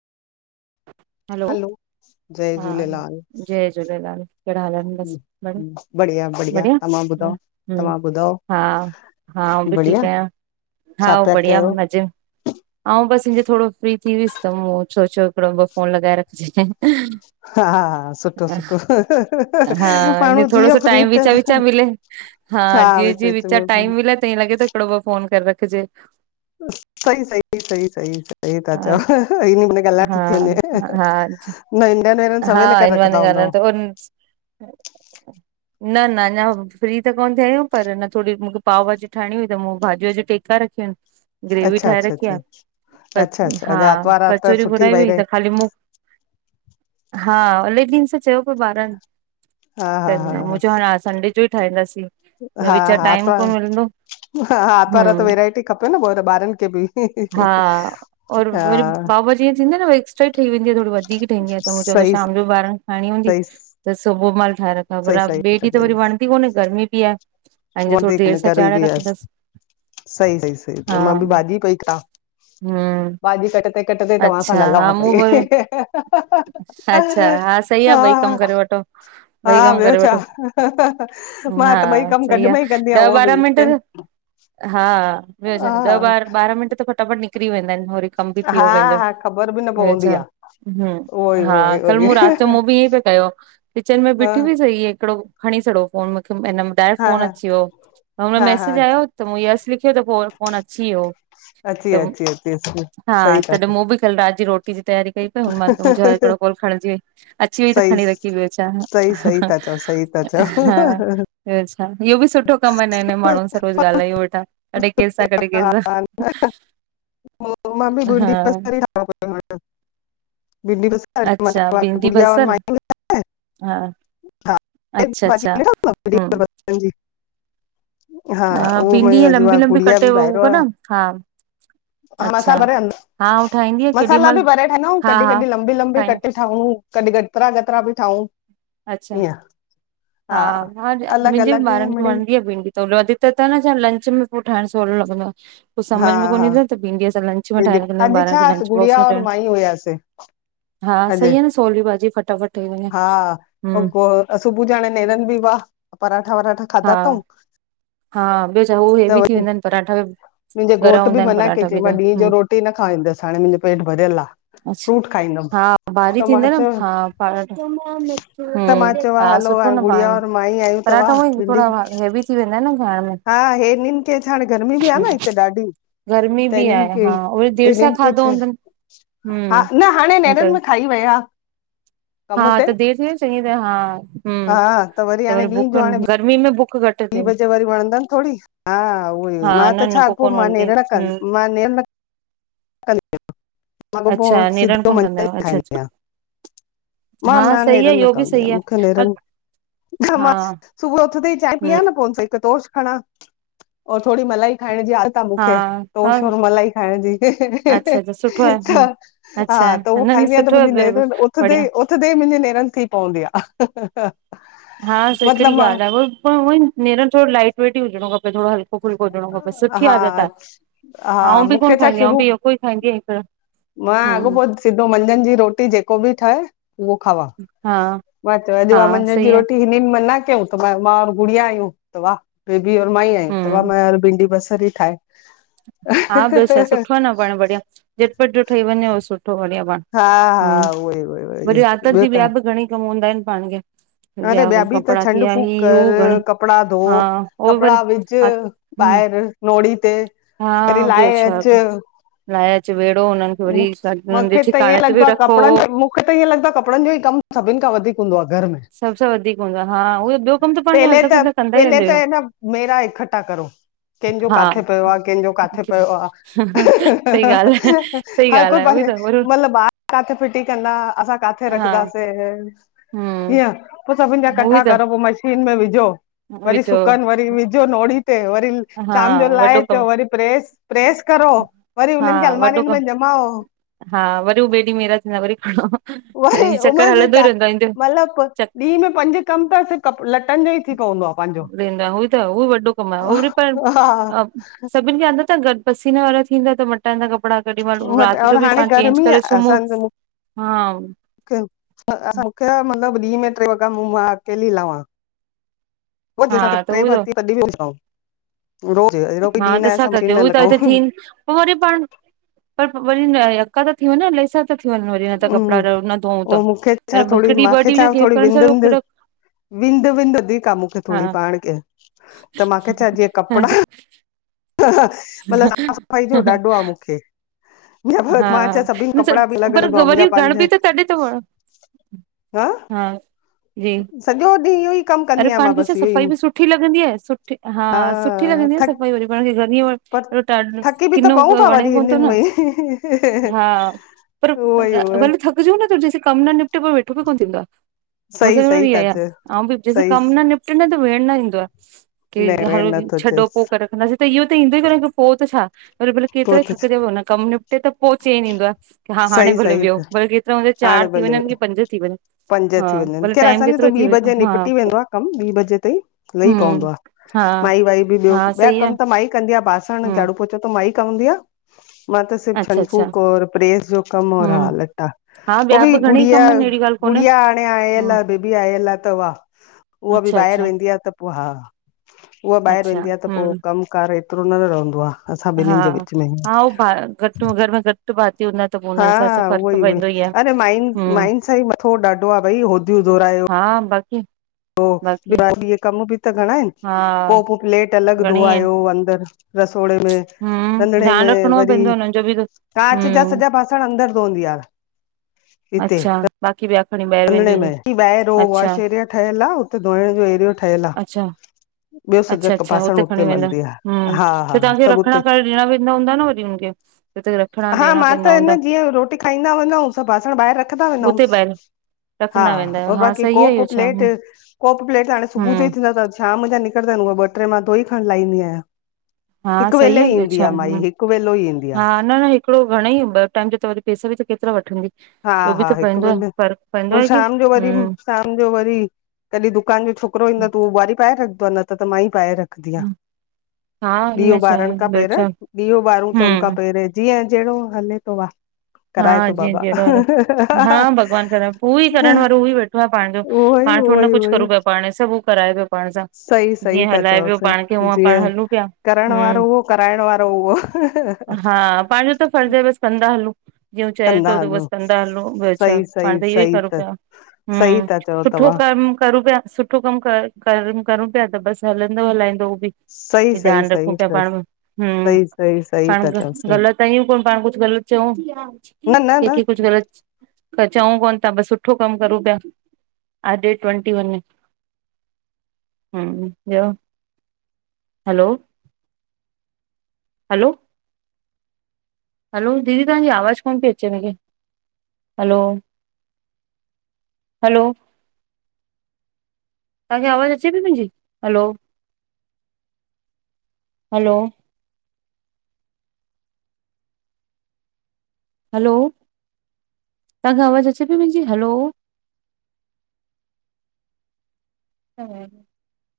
[inaudible] हलो जय हा झूलेलाल जय झूलेलाल कहिड़ा हाल आहिनि बस बढ़िया सब बढ़िया तव्हां ॿुधाव तव्हां ॿुधाव? हा हा होबि ठीक आहियां, हा छा पिया बढ़िया कयो मज़े ऊं बस [unintelligible] थोडो फ्री थी वयस त पो। सोचो हिकड़ो ॿ फोन लॻाए रख [unintelligible] [inaudible] हा सुठो सुठो हा माण्हू ईअं जी थोरो सो फ्री टाइम थे विचा विचा मिले हा जी जी वीच टाइम मिले त लॻे थो हिकड़ो ॿ फोन करे रखजे [unintelligible] सई सई ती सई सई ता हा चओ ईनी बहाने ॻाल्हाए हा थीे हा वने हा इन बहाने [unintelligible] न न अञा फ्री त कोन्ह थिया आहियूं पर न थोरी मूंखे पाव भाजी ठाहिणी हुई त मूं भाॼिय ज टेका रखियू आहिनि। ग्रेवी अच्छा ठाहे अच्छा रखी अच्छा आहे अच्छा अच्छा हा अॼु आर्तवार आ त कचोरी सुठी घुराई भई हुई रही त ख़ाली मूं [inaudible] हा [unintelligible] चयो पियो ॿारनि हा हा हा सही आ हा मुंहिं चयो हाण संडे जो ई ठाहींदासीं हा वीच हा टाइम आर्तवार कोन मिलंदो हा हा आरितवारु आ तव हम्म वैरायटी खपे न पोइ ॿारनि खे बि हा हा [unintelligible] ठहई वेंदी थोरी वधीक ठहंदी आहे त मू चयो सही शाम जो ॿार खे खांणी हूंदी सही त सुबुह म [unintelligible] ॿिए ॾींहुं त सही सही वडदी भी कोन्हे गर्मी बि आहे पंहिंज थोरी देर सां चाडे रखंदसि सईी सईी सईी त हा मां बि भाॼी पई डा हम्म भाॼी कट ते कट ते तव्हां सां अच्छा हा ॻाल्हाइ पई मूं ब अच्छा हा सही आहे ॿई कम करे वठो हा ॿई कम ॿियो करे छा वठो मां हा त ॿई कम गॾ सही आहे में ई कंदी आहियां ॾह उहो बि ॿारहां मिंट त हा ॿियो हा छा ॾह बार ॿारहां मिंट त फटाफट निकिरी वेंदा आहिनि वरी कम बि थ हा वियो पंहिंजो हा ख़बर बि न [unintelligible] पवंदी छाा आहे हमम उहो ई उहो ई हा उहो कल ई मूं राति जो मूं बि ईअं पिया कयो किचन में हा बिठी बिई सही ऐ हिकिड़ो खणी छॾो फोन हिन में डाइरेक्ट हा फोन हा अची वियो हुनो हा हा मैसेज आयो त मूं यस लिखियो त पोइ फोन अची वियो अची त अची अची अची [unintelligible] हा सही था तॾहिं चओ मूं बि कल रात जी रोटी जी तयारी कई [unintelligible] मुंहिंजो ह हिकिड़ो कोल खणजी व अची वई त सही खणी रखी बियो छा सही सही था चओ सही था चओ ह [unintelligible] इहो बि सुठो कमु आहे नए नए माण्हू सां रोज़ ॻाल्हाइयो वठा कॾहिं कहिंसा कॾहिं कहिंसा [unintelligible] बिंडी बसर अच्छा भिंडी गुड़िया बसर हा अच्छा अच्छा हम्म [unintelligible] [unintelligible] हा उहो भिंडी ईअं मुंहिंजु लंबी लंबी गुड़िया कटे बि बायर उहो आहे न हा हा अच्छा मसाल भरे हा आउं ठाहींदी आहियां [unintelligible] केॾी मसाला महिल बि भरे ठाइंदा ऊ हा कॾहिं हा कॾहिं लंबी लंबी ठाहींदी कटे ठाऊ कॾहिं कङ्हि ञतरा ञतरा बि ठांउ अच्छा हा [unintelligible] अलॻि मुंहिंजी अलॻि ॿारनि खे मिड़ई वणंदी आहे भिंडी त हो वधीक त न छा लंच में पो ठाणु सोहलो लॻंदो आहे कुझु हा समझ में कोन ई हा अंदा त भिंडीअ सां लंच [unintelligible] भिंडी अॼु ॿारनि छा खे लंच बॉक्स गुड़िया और मटाइण मां ई हुयासीं हा अॼु सही आहे न सोली भाजी फ़टाफ़ट ठही वञे। हम्म सुबु सुबुह जो हाणे नेरनि बि वा पराठा वराठा हा खाधा थऊं हा ॿियो छा हू हेवी थी वेंदा आइनि पराठा, मुंहिंजे ॻरा घोट बि हूंदा आहिनि मना कई पराठा चई बि मां त ॾींहं हम्म रोटी न खाईंदसि हाणे मुंहिंजो पेट भरियल आहे अच्छा हा भारी थींदा न चयो हा त मां चयो हा [unintelligible] हलो सुठो हाणे न गुड़िया पाण और मां ई आहियूं त वाह पराठाऊ ऊई भिंडी थोरा हैवी थी वेंदा न खाइण में हा हे हिननि खे छा हाणे गर्मी बि आहे न हिते ॾाढी गर्मी त बि इन्हिनि आहे खे हा उहे देरि त सां इन्हिनि के खाधो छा हूंदनि हा हम्म न हाणे नेरनि बि खाई वया। हा त देरि थी वई चङी त हा हम्म हा त हाणे वरी ॾींहं भूख जो हाणे गर्मी में भू ॿी बजे वरी वणंदनि थोड़ी हा उअ ई हा मां त न न छा पो कोन मां वणंदी नेरण कंद हम्म मां नेर इन [unintelligible] मां अॻो पो अच्छा नेरण सिधो कोन कंदा मंझंन आहियो अच्छा खाईंदी अच्छा आहियां। मां हा न सही आहे नेरनि न इहो बि कंदी सही आहियां, मूंखे आहे अ नेरनि न हा मां सु सुबुह यो उथंदे ही चाय हम्म पिया न पो हिन सां हिक तोष खणा और थोड़ी मलाई ख खाइण जी आदत आ हा मुखे हा टोष और मलाई खाइण जी अच्छा अच्छा सुठो आहे हम्म त हा अच्छा त उओ न न खाईंदी आहियां त सुठो आहे मुंहिंजी ब नेरनि उथंदे ही बढ़िया उथंदे ही मुंहिंजी नेरनि थी पवंदी आ हा हा हा स हिकिड़ी ॻाल्हि आहे उ उअ ई नेरनि थोड़ो लाइट वेट ई हुजणो खपे थोड़ो हल् हिक फुल्को हुजिणो खपे सुठी हा आदत आए, हा आऊं बि कोन मूंखे छा खाईंदी आया आऊं शुरू बि यको ई खाईंदी आया हिकड़ो मां अॻोपो सिधो मंझंन जी रोटी जेको बि ठहे उवो खावां हा मां चयो अॼु उआ हा मंझन जी सही आहे रोटी हिनिन मना कयूं त मां, मां और गुड़िया आयूं त वा बेबी और माई आयूं त हम्म मां भिंडी बसर ई ठाए हा ॿियो छा आए सुठो आए न पाण बढ़िया झटपट जो ठही वञे ओ सु सुठो बढ़िया पाण, हा हम्म हा उहोई उहोई वरी उहोई आदति ॿियो जी ॿिया त बि घणेई कम हूंदा आहिनि पाण खे अरे ॿिया बि त कपिड़ा थी छंड विया फ़ूक ही हू घणे कर, कपड़ा धो हा उहो वरी कपड़ा विझ हा हम्म ॿाएर नोड़ी ते हा वरी ॿियो लाए छा अच लाइच वेड़ो हुननि खे मूं वरी हुननि जे मूंखे त ठिकाणे ईअं ते बि लॻंदो आए रखो कपड़नि जो मूंखे त ईअं लॻंदो आहे कपड़नि जो ई कम कमु सभिनि खां वधीक हूंदो आए घर सभ सां वधीक हूंदो आ हा उहो ॿियो कम त पाण पहले हलंदा त फिलंदा कंदा ई पहले रहंदा त आहियूं अइन मेरा इकट्ठा करो कंहिंजो हा काथे पयो आ कंहिंजो काथे पयो आ, सही ॻाल्हि आहे सही हर को ॻाल्हि आहे उहोई पंहिं त वरी मतलब ॿार काथे फिटी कंदा असां काथे हा रखदासें हम्म हीअं पो सभिनि जा उहोई कठा त करो पो मशीन में विझो वरी विचो सुकन वरी विझो नोड़ी ते वरी हा शाम जो वॾो लाए अचो कमु वरी प्रेस प्रेस करो वरी हा उननि खे वॾो अलमारियुनि कम में ॼमाओ हा वरी उ बे ॾींहु मेरा थींदा वरी खणो उअ ई हीअ चक्कर उमिरि जे हलंदो ई चा रहंदो आहे ईंदो मतिलबु चक ॾींहं में पंज कम त सिर्फ़ कप लटनि जो ई थी पवंदो आ पंहिंजो। वेंदा उ त उ वॾो कमु आए उ वरी पर हा सभिन खे आदत आ गॾ पसीने वारा थींदा त मटाईंदा कपिड़ा केॾी महिल मट राति जो बि पाण चेंज करे सुम्हूं [inaudible] हा [unintelligible] ॾींह में ट्रे वॻा मां अकेली लावा [unintelligible] असां त ट्रे भाती तॾहिं बि [unintelligible] रोज अहिड़ो कोई हा ॾींहुं न आहे तेसां असां गॾु मशीन न उ ता थियन लॻाऊं। पो वरी पाण प व [unintelligible] पका ता थी वञनि [unintelligible] यका ता थी वञन वरी न त कपिड़ा न धोऊ त उहो मूंखे छा थोरी हिकु ॾींहुं ॿ मांखे ॾींहं छा जो गेप थोरी करण विंद सां विंद विंद विंद वधीक आए मुखे थोड़ी पाण के, त मांखे छा जीअं कपिड़ा मतिलबु साफ़ सफ़ाईअ जो हा ॾाढो आ मुखे हा मिन्स बि अलॻि अलॻि पर ऐं मुंहिंजा वरी घण पंहिंज बि त तॾहें तो वणे हा सॼो ॾींहुं इहो ई कमु कंदी अड़े आहियां पाण मां खे छा बसि इहो सफ़ाई ई बि सुठी लॻंदी आहे सुठी हा सुठी लॻंदी आहे थक सफ़ाई वरी पाण खे गर्णीअ पर उहो त थकी बि त किनो पऊं था घरवणे वरी कोन हिननि थो न में हा पर उहो ई उहो वरी थकिजो न त जहिंसे कमु न निपटे पर वेठो बि कोन थींदो आ मूंसां सही गॾु बि सही इयो था ई आ चओ आऊं बि जेसी सही कम न निपटे न त वेहण न ईंदो आ न केड़ी आ वेण हलो दीदी नथो छॾो पो अचेसि करे रखंदासीं त इओ त ईंदो ई कोने पो त छा? वरी भले पोइ केतिरा ई त थकिजी पवंदा कमु निपटे त पोइ चैन ईींदो आ कि हा हाणे सही भले सही वियो भले केतिरा हुन जा हाणे चार थी भले वञनि की पंज थी वञनि पंज हा थी वञनि भले खेर टाइम असांजो त केतिरो थी ॿी वियो बजे हा निपटी वेंदो आहे कमु ॿी बजे ताईं लही पवंदो हा माई वाई बि ॿियो हा ॿिया सही आहे कम त माई कंदी आहे बासण हम्म झाड़ू पोछो त माई कंदी आ मां त सिर्फ अच्छा छंड अच्छा फूंक और प्रेस जो कम और हा हम्म लटा हा उ ॿिया बि घणेई गुड़िया कम आहिनि अहिड़ी ॻाल्हि कोन्हे गुड़िया हाणे आएल हम्म आहे बेबी आएल त वाह उहा बि अच्छा ॿाहिरि अच्छा वेंदी आहे त पोइ हा उहा ॿाहिरि अच्छा वेंदी आहे त पोइ हम्म कम कार पर एतिरो न रहंदो आहे असां हा ॿि्नि जे विच में हा उहो भा घटि घर में घटि भाती हूंदा त पोइ हा हुननि सां हा त फ़र्क़ु उहोई उहोई पवंदो ई आहे अरे माइन हम्म माइन सां ई मथो ॾाढो आहे भई जो दोरयो हा बाक़ी पोइ बाक़ी ॿिया ॾीहं कम बि त घणा आहिनि हा कोप प्लेट अलॻि घणेई आहिनि धोआयो अंदर रसोड़े में हम्म रंधिणे ध्यानु में रखिणो वरी पवंदो हुननि जो बि त। कांच जा हम्म सॼा बासण अंदर धोअंदी आ हिते अच्छा बाक़ी ॿिया क रंधिणे में की ॿाहिरि हो वॉश एरिया ठहियल आहे हुते धोइण जो एरिया ठहियलु आ अच्छा ॿियो सॼा अच्छा अच्छा बासण हुते खणी वेंदा मलदी आ हु हा हा त तव्हांखे सभु हुते रखणा करे ॾणाें वेदा हूंदा न वरी हुनखे ॼिथे हा मां त जीअं रोटी खाईंदा वेदांयु असां बासण ॿाहिरि रखंदा उते वेदांयुस ॿाहिरि हा रखंदा वेंदा आहियो और हा बाक़ी सही आहे कोप इहो छा प्लेट कोप प्लेट हाणे सुबुह जो हम्म ही थींदा तस हा मुहिंजा निकरंदा आहिनि उहा ॿ ट्रे मां धोई खणी लाहंदी आहियां हा हिकु सही वेलो आहे ॿियो ईंदी छा आ हम्म माई हिकु वेलो ई ईंदी आ हा न हिकिड़ो घणेई ॿ टाइम ॼा त वरी पैसा ॿि केतिरा वठंदी इहो बि त पेवंदो फ़र्क़ पोइ शाम जो वरी शाम जो वरी कॾहिं दुकान जो छोकिरो ईंदो त ॿुहारी पाए रख ऊन न त त मां ई पाए रखंदिआ हा ॾिओ इनमें छा आहे ॿारण खां ॿियो पेंरा छा ॾिओ ॿारूं त हुन खां हम्म पेरं जीअ जेहिड़ो हले थो वाह हा कराए थो बाबा [unintelligible] हा उहोई भॻवान करण पूरी करण वारो उहो वेठो आ पानजो पाण थोरो न उहोई कुझु उहोई करूं पिया पाण सभु कराए पियो पाण सां सही सही जीअं था हलाए चओ बियो पाण खे सही उह पाण जीअं हलूं पिया करण वारो हूं उहो कराइण वारो उहो हा पंहिंजो त फर्ज़ आहे बसि कंदा हलूं ॿियो चए कंदा थो त हलूं। बसि कंदा हलूं ॿियो छा सही पाण सही त इहो ई सही करूं त पिया सही हूं, था चओ सुठो तव्हां करम करूं पिया सुठो कम कर कर करूं पिया त बसि हलंदो हलाईंदो सही [inaudible] सही ध्यानु रखूं सही पिया त पाण हम स सही सही सही पाण था चओ न ग़लति आहियूं को पाण कुझ ग़लत चउ न न कहिन्खे कुझु ग़लत त चऊं कोन था बसि सुठो कमु करू पिया ह डेट ट्वेंटी वन में हूं, ॿियो हलो हलो हलो दीदी तव्हांजी आवाज़ कोन पई अचे हिनखे हलो हलो तव्हांखे आवाज़ अचे पई मुंहिंजी हलो हलो हलो तव्हांखे आवाज़ु अचे पई मुंहिंजी हलो [inaudible] हा